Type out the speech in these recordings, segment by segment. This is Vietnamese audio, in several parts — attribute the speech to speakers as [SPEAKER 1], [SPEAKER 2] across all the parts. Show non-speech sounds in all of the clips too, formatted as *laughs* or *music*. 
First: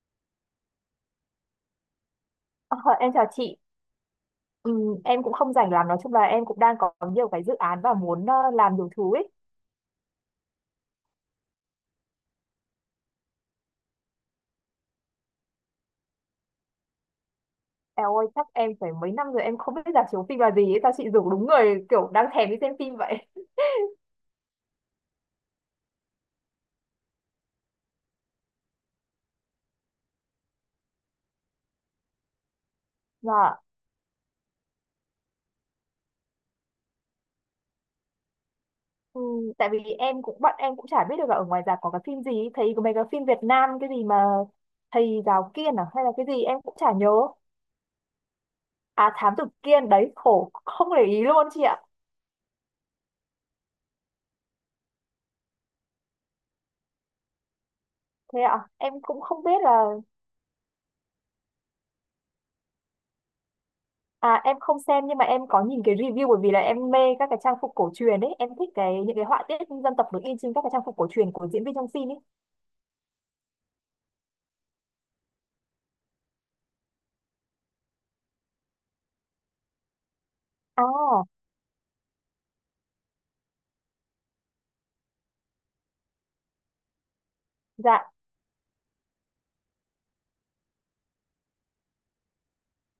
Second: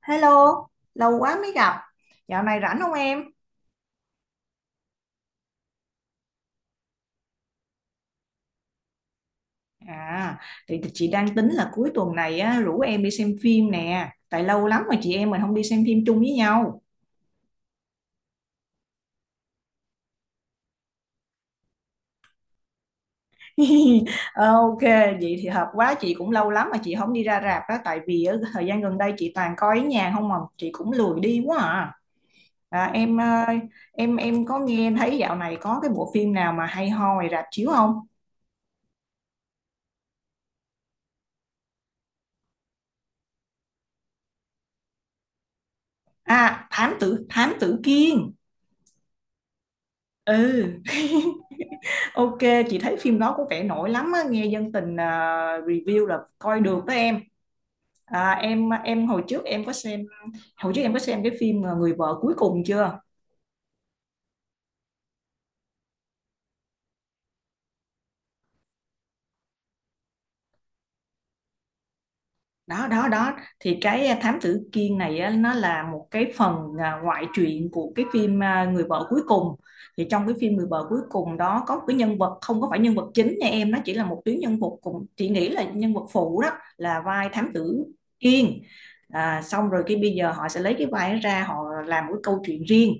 [SPEAKER 1] Hello, lâu quá mới gặp. Dạo này
[SPEAKER 2] Ờ,
[SPEAKER 1] rảnh không
[SPEAKER 2] em
[SPEAKER 1] em?
[SPEAKER 2] chào chị. Em cũng không rảnh lắm, nói chung là em cũng đang có nhiều cái dự án và muốn làm nhiều thứ ấy.
[SPEAKER 1] À, thì chị đang tính là cuối tuần này á, rủ em đi xem phim nè. Tại lâu lắm mà chị em mình không đi xem phim chung với nhau.
[SPEAKER 2] Eo ơi, chắc em phải mấy năm rồi em không biết rạp chiếu phim là gì ấy, sao chị rủ đúng người kiểu đang thèm đi xem phim vậy.
[SPEAKER 1] *laughs* Ok, vậy thì hợp quá. Chị cũng lâu lắm mà chị không đi ra rạp á. Tại vì á, thời gian gần đây chị toàn coi ở nhà không mà chị cũng lười đi quá à. À, em ờ,
[SPEAKER 2] Dạ.
[SPEAKER 1] em em có nghe thấy dạo này có cái bộ phim nào mà hay ho ngoài rạp chiếu không?
[SPEAKER 2] Ừm, Tại vì em cũng bọn em cũng chả biết được là ở ngoài rạp có cái phim gì, ấy. Thấy có mấy cái phim Việt Nam cái gì mà thầy giáo Kiên à hay là cái gì em
[SPEAKER 1] À,
[SPEAKER 2] cũng chả
[SPEAKER 1] Thám
[SPEAKER 2] nhớ.
[SPEAKER 1] tử Thám tử Kiên.
[SPEAKER 2] À, Thám Tử Kiên đấy, khổ
[SPEAKER 1] Ừ.
[SPEAKER 2] không để
[SPEAKER 1] *laughs*
[SPEAKER 2] ý luôn chị ạ.
[SPEAKER 1] Ok, chị thấy phim đó có vẻ nổi lắm á, nghe dân tình review là coi được đó em. À,
[SPEAKER 2] Thế ạ, em cũng không biết là.
[SPEAKER 1] hồi trước em có xem cái phim Người vợ cuối cùng chưa?
[SPEAKER 2] À, em không xem nhưng mà em có nhìn cái review bởi vì là em mê các cái trang phục cổ truyền ấy, em thích cái những cái họa tiết dân tộc được in trên các cái trang phục cổ truyền của diễn viên trong phim ấy.
[SPEAKER 1] Đó, đó, đó, thì cái thám tử Kiên này á, nó là một cái phần ngoại truyện của cái phim Người vợ cuối cùng. Thì trong cái phim Người
[SPEAKER 2] À,
[SPEAKER 1] vợ cuối cùng đó có một cái nhân vật không có phải nhân vật chính nha em, nó chỉ là một tuyến nhân vật, cùng chị nghĩ là nhân vật phụ đó, là vai thám tử
[SPEAKER 2] dạ,
[SPEAKER 1] Kiên. Xong rồi cái bây giờ họ sẽ lấy cái vai đó ra họ làm một cái câu chuyện riêng.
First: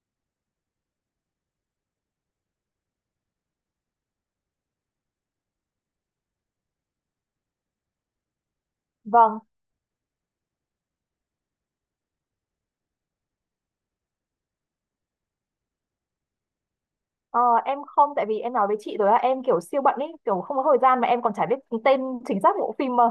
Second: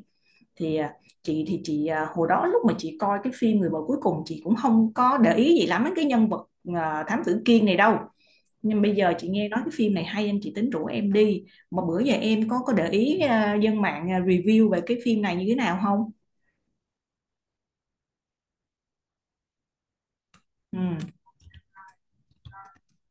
[SPEAKER 1] Thì chị hồi đó lúc mà chị coi cái phim Người vợ cuối cùng chị cũng không có để ý gì lắm đến cái nhân vật thám tử Kiên này đâu. Nhưng bây giờ chị
[SPEAKER 2] vâng.
[SPEAKER 1] nghe nói cái phim này hay anh chị tính rủ em đi. Mà bữa giờ em có để ý dân mạng review về cái phim này như thế nào không?
[SPEAKER 2] Ờ, em không, tại vì em nói với chị rồi là em kiểu siêu bận ấy, kiểu không có thời
[SPEAKER 1] Ừ,
[SPEAKER 2] gian mà em còn chả biết tên chính xác bộ phim mà.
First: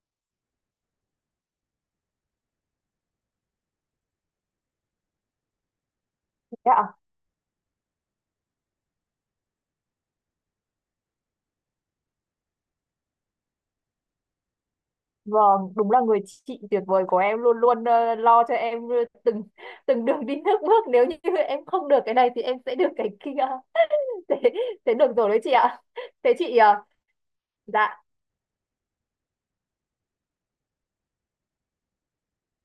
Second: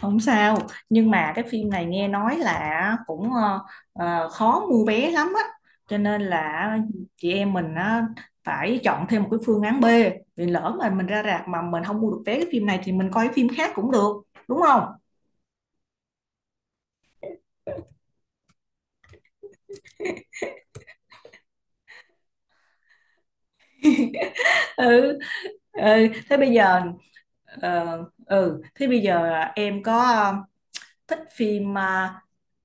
[SPEAKER 1] không sao, nhưng mà cái phim này nghe nói là cũng khó mua vé lắm á, cho nên
[SPEAKER 2] Thế.
[SPEAKER 1] là chị em mình á, phải chọn thêm một cái phương án B. Vì lỡ mà mình ra rạp mà mình không mua được vé cái phim này thì mình coi cái phim khác cũng được, đúng không?
[SPEAKER 2] Vâng, đúng là người chị tuyệt vời của em luôn luôn lo cho em từng từng đường đi nước bước, nếu như em không được cái này thì em sẽ được cái kia. *laughs* Thế, thế được
[SPEAKER 1] ừ,
[SPEAKER 2] rồi đấy chị ạ.
[SPEAKER 1] ừ
[SPEAKER 2] Thế
[SPEAKER 1] thế bây
[SPEAKER 2] chị
[SPEAKER 1] giờ
[SPEAKER 2] dạ.
[SPEAKER 1] ờ, Ừ thế bây giờ em có thích phim.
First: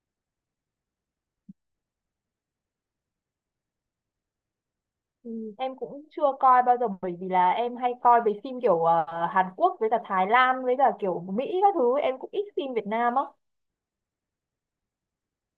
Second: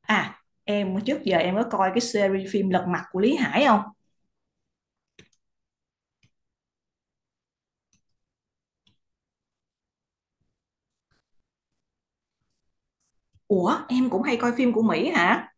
[SPEAKER 1] À, em trước giờ em có coi cái series phim Lật Mặt của Lý Hải không?
[SPEAKER 2] Ừ. Em cũng chưa coi bao giờ bởi vì là em hay coi về phim kiểu Hàn Quốc với cả Thái Lan với cả kiểu Mỹ các thứ, em cũng ít phim Việt Nam á.
[SPEAKER 1] Ủa, em cũng hay coi phim của Mỹ hả?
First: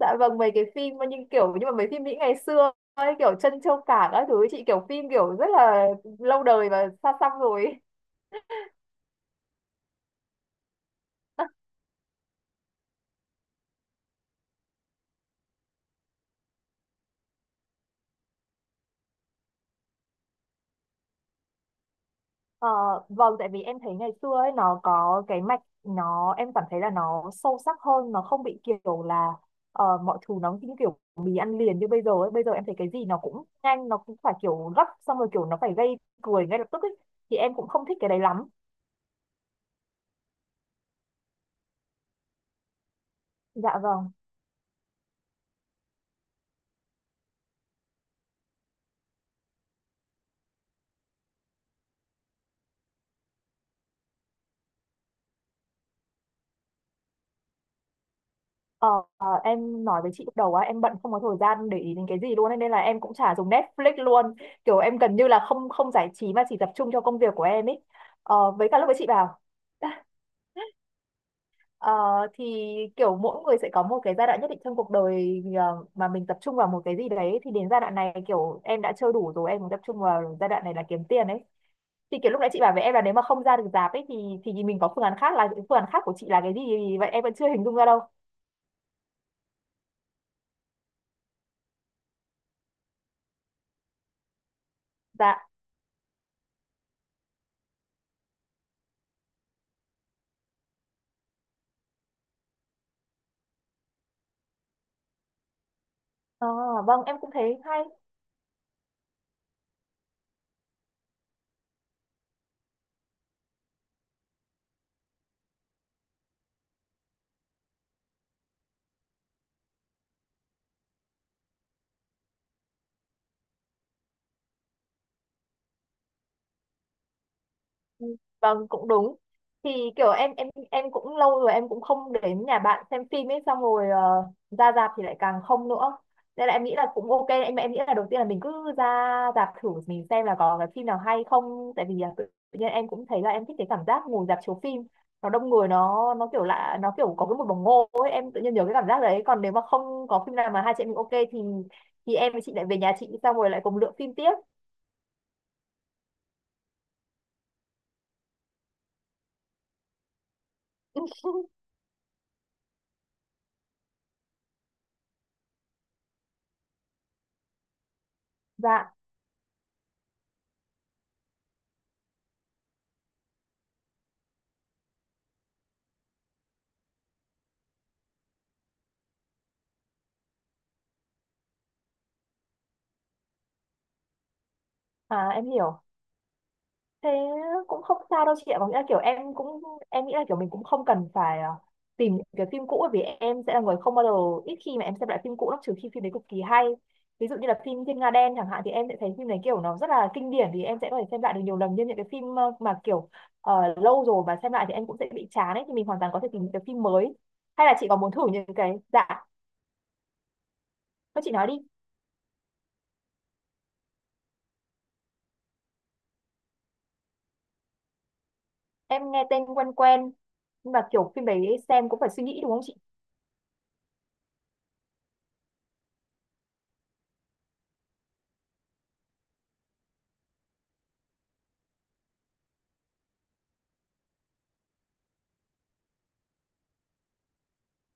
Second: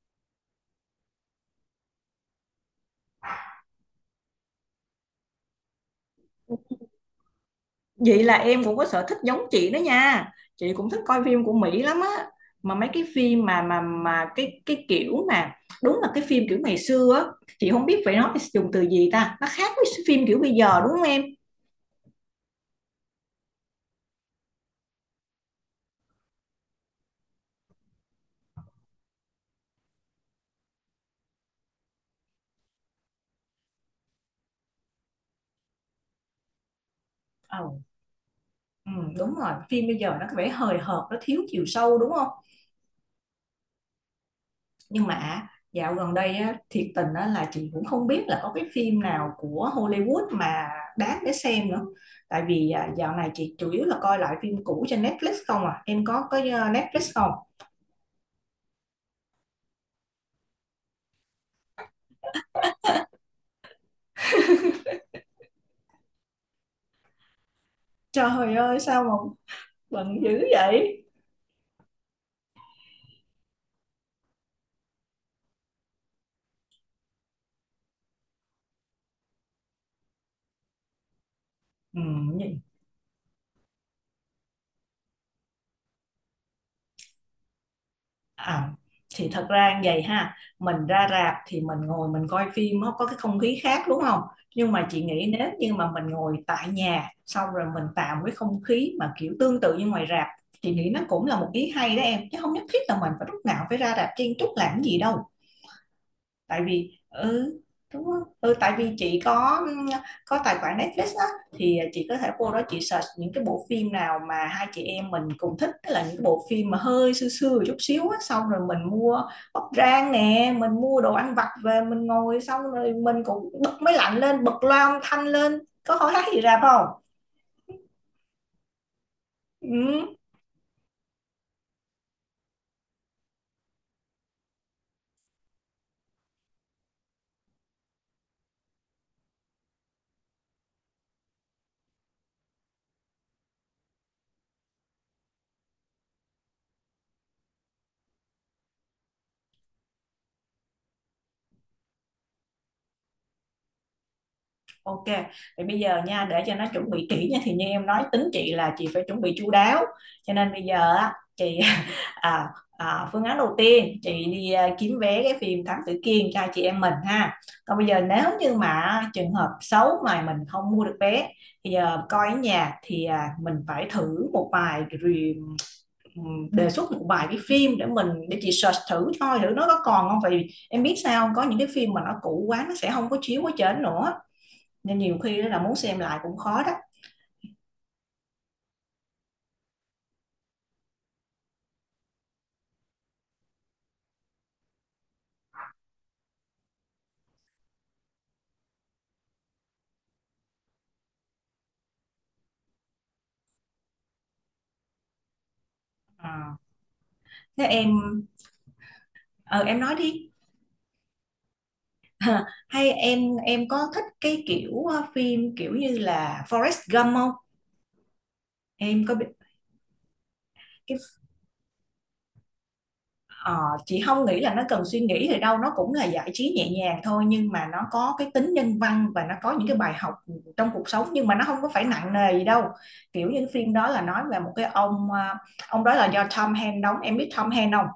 [SPEAKER 2] Dạ vâng, mấy cái phim mà nhưng kiểu nhưng mà mấy phim Mỹ ngày xưa ấy, kiểu Trân Châu Cảng các thứ ấy, chị, kiểu phim kiểu rất là lâu đời và xa xăm rồi.
[SPEAKER 1] Vậy là em cũng có sở thích giống chị đó nha. Chị cũng thích coi phim của Mỹ lắm á. Mà mấy cái phim mà cái kiểu mà đúng là cái phim kiểu ngày xưa á, chị không biết phải nói dùng từ gì ta. Nó khác với phim kiểu bây giờ đúng không em?
[SPEAKER 2] Ờ, vâng, tại vì em thấy ngày xưa ấy nó có cái mạch nó, em cảm thấy là nó sâu sắc hơn, nó không bị kiểu là mọi thứ nó như kiểu mì ăn liền như bây giờ ấy, bây giờ em thấy cái gì nó cũng nhanh, nó cũng phải kiểu gấp xong rồi kiểu nó phải gây cười ngay lập tức ấy, thì em cũng
[SPEAKER 1] Ồ,
[SPEAKER 2] không thích cái đấy lắm.
[SPEAKER 1] ừ, đúng rồi, phim bây giờ nó có vẻ hời hợt, nó thiếu chiều sâu đúng không?
[SPEAKER 2] Dạ vâng.
[SPEAKER 1] Nhưng mà dạo gần đây á, thiệt tình á, là chị cũng không biết là có cái phim nào của Hollywood mà đáng để xem nữa. Tại vì dạo này chị chủ yếu là coi lại phim cũ trên Netflix không. À, em có Netflix không?
[SPEAKER 2] Ờ, em nói với chị lúc đầu á, em bận không có thời gian để ý đến cái gì luôn ấy, nên là em cũng chả dùng Netflix luôn, kiểu em gần như là không không giải trí mà chỉ tập trung cho công việc của em ấy. Ờ,
[SPEAKER 1] Trời
[SPEAKER 2] với cả
[SPEAKER 1] ơi
[SPEAKER 2] lúc với
[SPEAKER 1] sao
[SPEAKER 2] chị
[SPEAKER 1] mà
[SPEAKER 2] bảo.
[SPEAKER 1] bận dữ vậy.
[SPEAKER 2] Ờ, thì kiểu mỗi người sẽ có một cái giai đoạn nhất định trong cuộc đời mà mình tập trung vào một cái gì đấy, thì đến giai đoạn này kiểu em đã chơi đủ rồi, em muốn tập trung vào giai đoạn này là kiếm tiền ấy.
[SPEAKER 1] Ừ.
[SPEAKER 2] Thì kiểu lúc nãy chị bảo với em là nếu mà không ra được rạp ấy thì mình có phương án khác, là phương án khác của chị là cái gì vậy, em vẫn chưa hình dung ra đâu.
[SPEAKER 1] À, thì thật ra như vậy ha, mình ra rạp thì mình ngồi mình coi phim nó có cái không khí khác đúng không. Nhưng mà chị nghĩ
[SPEAKER 2] Dạ.
[SPEAKER 1] nếu như mà mình ngồi tại nhà xong rồi mình tạo cái không khí mà kiểu tương tự như ngoài rạp, chị nghĩ nó cũng là một ý hay đó em, chứ không nhất thiết là mình phải lúc nào phải ra rạp chen chúc làm cái gì đâu.
[SPEAKER 2] Ờ,
[SPEAKER 1] Tại vì
[SPEAKER 2] vâng em cũng
[SPEAKER 1] ừ,
[SPEAKER 2] thấy hay.
[SPEAKER 1] đúng không? Ừ, tại vì chị có tài khoản Netflix á, thì chị có thể vô đó chị search những cái bộ phim nào mà hai chị em mình cùng thích, tức là những cái bộ phim mà hơi xưa xưa một chút xíu á, xong rồi mình mua bắp rang nè, mình mua đồ ăn vặt về mình ngồi, xong rồi mình cũng bật máy lạnh lên, bật loa âm thanh lên. Có hỏi hát gì rạp không.
[SPEAKER 2] Vâng cũng đúng, thì kiểu
[SPEAKER 1] Ừ.
[SPEAKER 2] em cũng lâu rồi em cũng không đến nhà bạn xem phim ấy, xong rồi ra rạp thì lại càng không nữa, nên là em nghĩ là cũng ok. Em nghĩ là đầu tiên là mình cứ ra rạp thử mình xem là có cái phim nào hay không, tại vì là tự tự nhiên em cũng thấy là em thích cái cảm giác ngồi rạp chiếu phim, nó đông người, nó kiểu lạ, nó kiểu có cái một bồng ngô ấy, em tự nhiên nhớ cái cảm giác đấy. Còn nếu mà không có phim nào mà hai chị em mình ok thì em với chị lại về nhà chị xong rồi lại cùng lựa phim tiếp.
[SPEAKER 1] Ok, thì bây giờ nha, để cho nó chuẩn bị kỹ nha, thì như em nói tính chị là chị phải chuẩn bị chu đáo, cho nên bây giờ á
[SPEAKER 2] *laughs*
[SPEAKER 1] chị *laughs* à, phương án đầu tiên chị đi kiếm vé cái phim Thám Tử Kiên cho chị em mình ha. Còn bây giờ nếu như
[SPEAKER 2] Dạ.
[SPEAKER 1] mà trường hợp xấu mà mình không mua được vé thì giờ coi ở nhà thì mình phải thử một vài review, đề xuất một vài cái phim để chị search thử coi thử nó có còn không. Vì em biết sao không? Có những cái phim mà nó cũ quá nó sẽ không có chiếu ở trên nữa nên nhiều
[SPEAKER 2] À
[SPEAKER 1] khi đó
[SPEAKER 2] em
[SPEAKER 1] là muốn
[SPEAKER 2] hiểu,
[SPEAKER 1] xem lại cũng khó đó.
[SPEAKER 2] thế cũng không sao đâu chị ạ, có nghĩa là kiểu em cũng em nghĩ là kiểu mình cũng không cần phải tìm những cái phim cũ, bởi vì em sẽ là người không bao giờ ít khi mà em xem lại phim cũ lắm, trừ khi phim đấy cực kỳ hay. Ví dụ như là phim Thiên Nga Đen chẳng hạn, thì em sẽ thấy phim đấy kiểu nó rất là kinh điển, thì em sẽ có thể xem lại được nhiều lần. Nhưng những cái phim mà kiểu lâu rồi mà xem lại thì em cũng sẽ bị chán ấy, thì mình hoàn toàn có thể tìm những
[SPEAKER 1] Ờ.
[SPEAKER 2] cái phim mới.
[SPEAKER 1] Thế
[SPEAKER 2] Hay là chị
[SPEAKER 1] em
[SPEAKER 2] có muốn thử những cái dạ.
[SPEAKER 1] ờ, em nói đi.
[SPEAKER 2] Thôi chị nói đi.
[SPEAKER 1] Hay em có thích cái kiểu phim kiểu như là Forrest Gump không? Em
[SPEAKER 2] Em
[SPEAKER 1] có
[SPEAKER 2] nghe
[SPEAKER 1] biết?
[SPEAKER 2] tên quen quen, nhưng mà
[SPEAKER 1] cái
[SPEAKER 2] kiểu phim đấy xem cũng phải suy nghĩ đúng không chị?
[SPEAKER 1] ờ, chị không nghĩ là nó cần suy nghĩ thì đâu, nó cũng là giải trí nhẹ nhàng thôi nhưng mà nó có cái tính nhân văn và nó có những cái bài học trong cuộc sống, nhưng mà nó không có phải nặng nề gì đâu. Kiểu như cái phim đó là nói về một cái ông đó là do Tom Hanks đóng. Em biết Tom Hanks không?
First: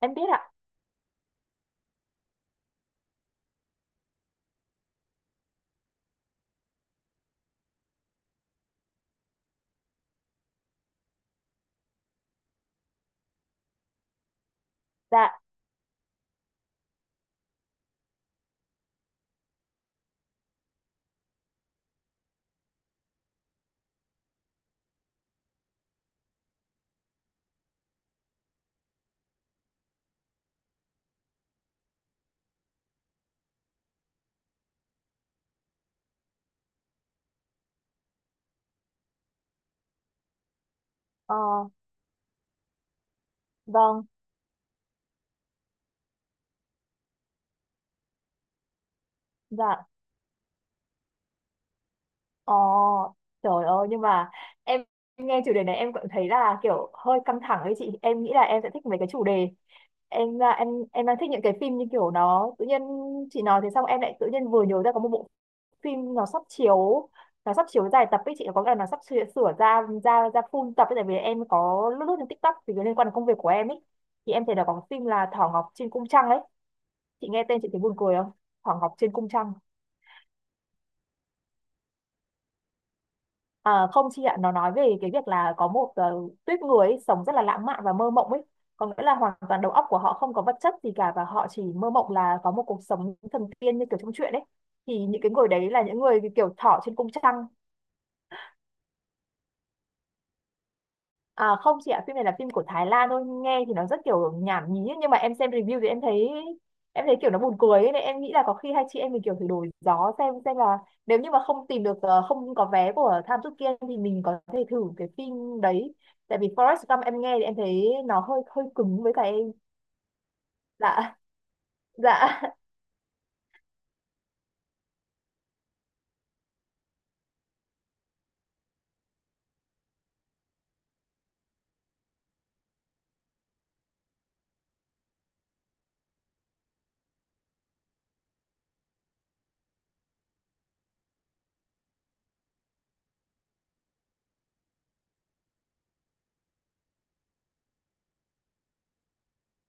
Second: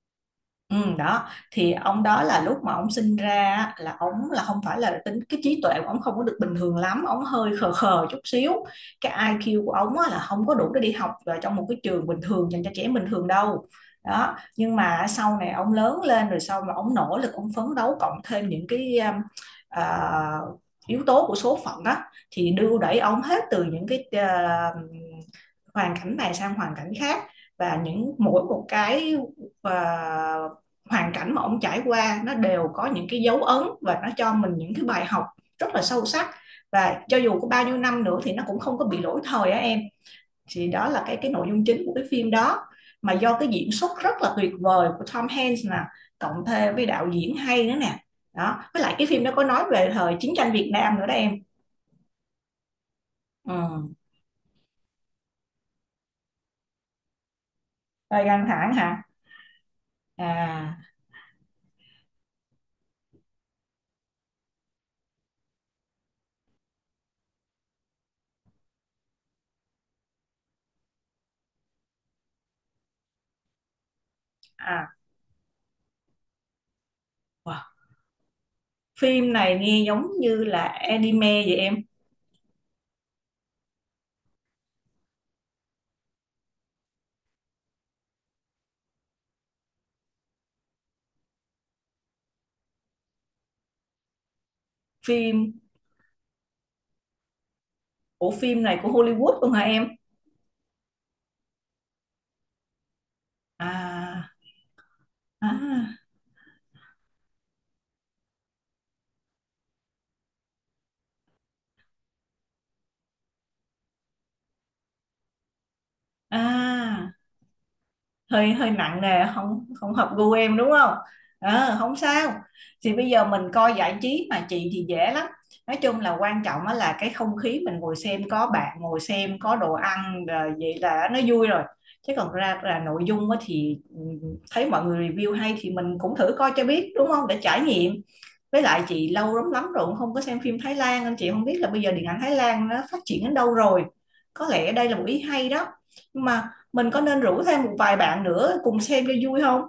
[SPEAKER 2] Em biết ạ.
[SPEAKER 1] Ừ, đó, thì ông đó là lúc mà ông sinh ra á, là ông là không phải là tính cái trí tuệ của ông không có được bình thường lắm, ông hơi khờ khờ chút xíu. Cái IQ của ông á, là không có đủ để đi học vào trong một cái trường bình thường dành cho trẻ bình thường đâu. Đó, nhưng mà sau
[SPEAKER 2] Dạ.
[SPEAKER 1] này ông lớn lên rồi, sau mà ông nỗ lực ông phấn đấu cộng thêm những cái à, yếu tố của số phận á, thì đưa đẩy ông hết từ những cái hoàn cảnh này sang hoàn cảnh khác. Và những mỗi một cái à, hoàn cảnh mà ông trải qua nó đều có những cái dấu ấn và nó cho mình những cái bài học rất là sâu sắc. Và cho dù có bao nhiêu năm nữa thì nó cũng không có bị lỗi thời á em. Thì đó là cái
[SPEAKER 2] Ờ,
[SPEAKER 1] nội dung chính của cái phim đó, mà do cái diễn xuất
[SPEAKER 2] vâng.
[SPEAKER 1] rất là tuyệt vời của Tom Hanks nè, cộng thêm với đạo diễn hay nữa nè, đó với lại cái phim đó có nói
[SPEAKER 2] Dạ,
[SPEAKER 1] về thời chiến tranh Việt Nam nữa đó em.
[SPEAKER 2] ờ, trời ơi
[SPEAKER 1] Ừ.
[SPEAKER 2] nhưng mà em em nghe chủ đề này em cũng thấy là kiểu hơi căng thẳng ấy chị. Em
[SPEAKER 1] Hơi
[SPEAKER 2] nghĩ là
[SPEAKER 1] căng
[SPEAKER 2] em sẽ
[SPEAKER 1] thẳng
[SPEAKER 2] thích mấy
[SPEAKER 1] hả?
[SPEAKER 2] cái chủ đề. Em là
[SPEAKER 1] À,
[SPEAKER 2] em đang thích những cái phim như kiểu nó tự nhiên. Chị nói thế xong em lại tự nhiên vừa nhớ ra có một bộ phim nó sắp chiếu, nó sắp chiếu dài tập ấy chị, có nghĩa là nó sắp sửa, sửa ra ra ra full tập ấy, tại vì em có lướt lướt trên TikTok thì liên quan đến công việc của em ấy, thì em thấy là có cái
[SPEAKER 1] à,
[SPEAKER 2] phim là Thỏ Ngọc trên cung trăng ấy. Chị nghe tên
[SPEAKER 1] wow.
[SPEAKER 2] chị thấy buồn cười không? Thỏ Ngọc trên cung
[SPEAKER 1] Phim
[SPEAKER 2] trăng.
[SPEAKER 1] này nghe giống như là anime vậy em?
[SPEAKER 2] À, không chị ạ, nó nói về cái việc là có một tuýp người ấy, sống rất là lãng mạn và mơ mộng ấy. Có nghĩa là hoàn toàn đầu óc của họ không có vật chất gì cả, và họ chỉ mơ mộng là có một cuộc sống thần tiên như kiểu trong truyện ấy. Thì những cái người
[SPEAKER 1] phim
[SPEAKER 2] đấy là những người kiểu thỏ trên cung trăng.
[SPEAKER 1] của phim này của Hollywood luôn hả em?
[SPEAKER 2] À, không chị ạ, phim này là phim của Thái Lan thôi, nghe thì nó rất
[SPEAKER 1] À,
[SPEAKER 2] kiểu nhảm nhí ấy, nhưng mà em xem review thì
[SPEAKER 1] à,
[SPEAKER 2] em thấy kiểu nó buồn cười ấy, nên em nghĩ là có khi hai chị em mình kiểu thử đổi gió xem là nếu như mà không tìm được không có vé của Tham Chut Kiên thì mình có thể thử cái phim đấy. Tại vì Forrest Gump
[SPEAKER 1] à,
[SPEAKER 2] em nghe thì em thấy nó hơi
[SPEAKER 1] hơi
[SPEAKER 2] hơi
[SPEAKER 1] hơi nặng
[SPEAKER 2] cứng với cả
[SPEAKER 1] nề,
[SPEAKER 2] em.
[SPEAKER 1] không không hợp gu em đúng không?
[SPEAKER 2] Dạ,
[SPEAKER 1] Ờ, không sao.
[SPEAKER 2] dạ.
[SPEAKER 1] Thì bây giờ mình coi giải trí mà chị thì dễ lắm, nói chung là quan trọng á là cái không khí mình ngồi xem có bạn ngồi xem có đồ ăn rồi vậy là nó vui rồi, chứ còn ra là nội dung á thì ừ, thấy mọi người review hay thì mình cũng thử coi cho biết đúng không, để trải nghiệm. Với lại chị lâu lắm lắm rồi cũng không có xem phim Thái Lan nên chị không biết là bây giờ điện ảnh Thái Lan nó phát triển đến đâu rồi, có lẽ đây là một ý hay đó. Nhưng mà mình có nên rủ thêm một vài bạn nữa cùng xem cho vui không?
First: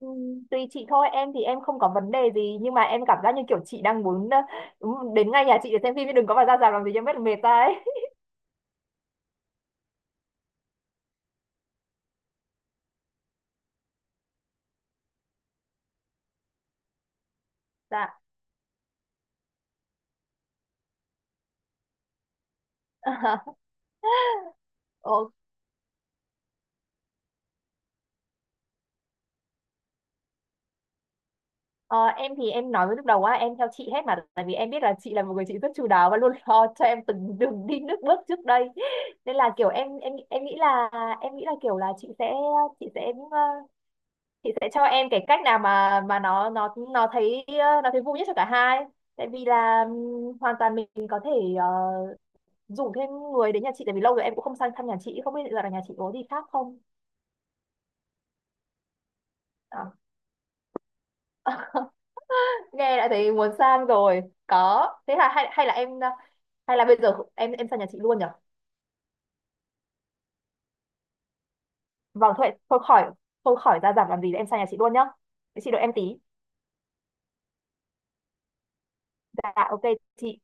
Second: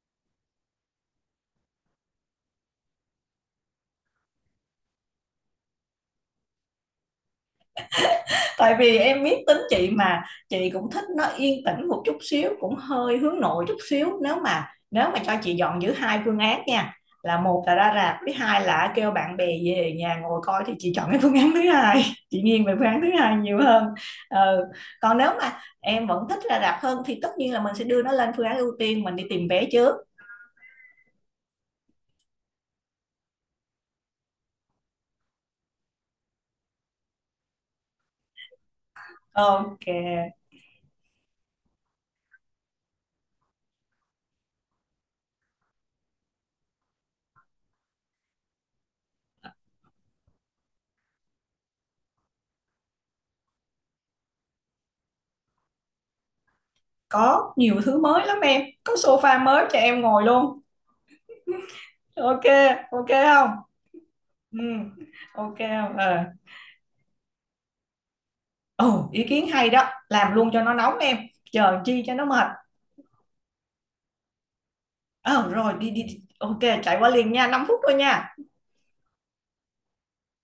[SPEAKER 2] Tùy chị thôi, em thì em không có vấn đề gì nhưng mà em cảm giác như kiểu chị đang muốn đến ngay nhà chị để xem phim chứ đừng có mà ra rạp làm gì cho mất mệt ra ấy.
[SPEAKER 1] Tại vì em biết tính chị mà, chị cũng thích nó yên tĩnh một chút xíu, cũng hơi hướng nội chút xíu. Nếu mà cho chị dọn giữ hai phương án nha, là một là
[SPEAKER 2] *laughs*
[SPEAKER 1] ra
[SPEAKER 2] Dạ.
[SPEAKER 1] rạp với hai là kêu bạn bè về nhà ngồi coi thì chị chọn cái phương án thứ hai. *laughs* Chị nghiêng về phương án thứ hai nhiều
[SPEAKER 2] *laughs*
[SPEAKER 1] hơn. Ừ. Còn nếu
[SPEAKER 2] Ok.
[SPEAKER 1] mà em vẫn thích ra rạp hơn thì tất nhiên là mình sẽ đưa nó lên phương án ưu tiên, mình đi tìm vé trước.
[SPEAKER 2] Ờ, em thì em nói với lúc đầu á, em theo chị hết mà tại vì em biết là chị là một người chị rất chu đáo và luôn *laughs* lo cho em từng đường đi nước bước trước đây, nên là kiểu
[SPEAKER 1] Ok.
[SPEAKER 2] em nghĩ là em nghĩ là kiểu là chị sẽ chị sẽ cho em cái cách nào mà nó thấy nó thấy vui nhất cho cả hai, tại vì là hoàn toàn mình có thể ờ, rủ thêm người đến nhà chị, tại vì lâu rồi em cũng không sang thăm nhà chị, không biết là nhà chị có gì khác không.
[SPEAKER 1] Có nhiều thứ mới lắm, em có sofa mới cho em ngồi luôn. Ok.
[SPEAKER 2] Nghe
[SPEAKER 1] Ok
[SPEAKER 2] đã thấy
[SPEAKER 1] không?
[SPEAKER 2] muốn sang rồi.
[SPEAKER 1] Ừ.
[SPEAKER 2] Có thế là hay,
[SPEAKER 1] Ok kê.
[SPEAKER 2] hay là em
[SPEAKER 1] Ờ.
[SPEAKER 2] hay là bây giờ em sang nhà chị luôn nhở?
[SPEAKER 1] Ồ, ý kiến hay đó, làm luôn cho nó nóng em, chờ chi cho nó
[SPEAKER 2] Vâng
[SPEAKER 1] mệt.
[SPEAKER 2] thôi thôi khỏi ra giảm làm gì, em sang nhà chị luôn nhá.
[SPEAKER 1] Ờ,
[SPEAKER 2] Chị
[SPEAKER 1] rồi
[SPEAKER 2] đợi
[SPEAKER 1] đi
[SPEAKER 2] em
[SPEAKER 1] đi
[SPEAKER 2] tí.
[SPEAKER 1] đi, ô chạy qua liền nha, 5 phút thôi nha.
[SPEAKER 2] Dạ ok chị.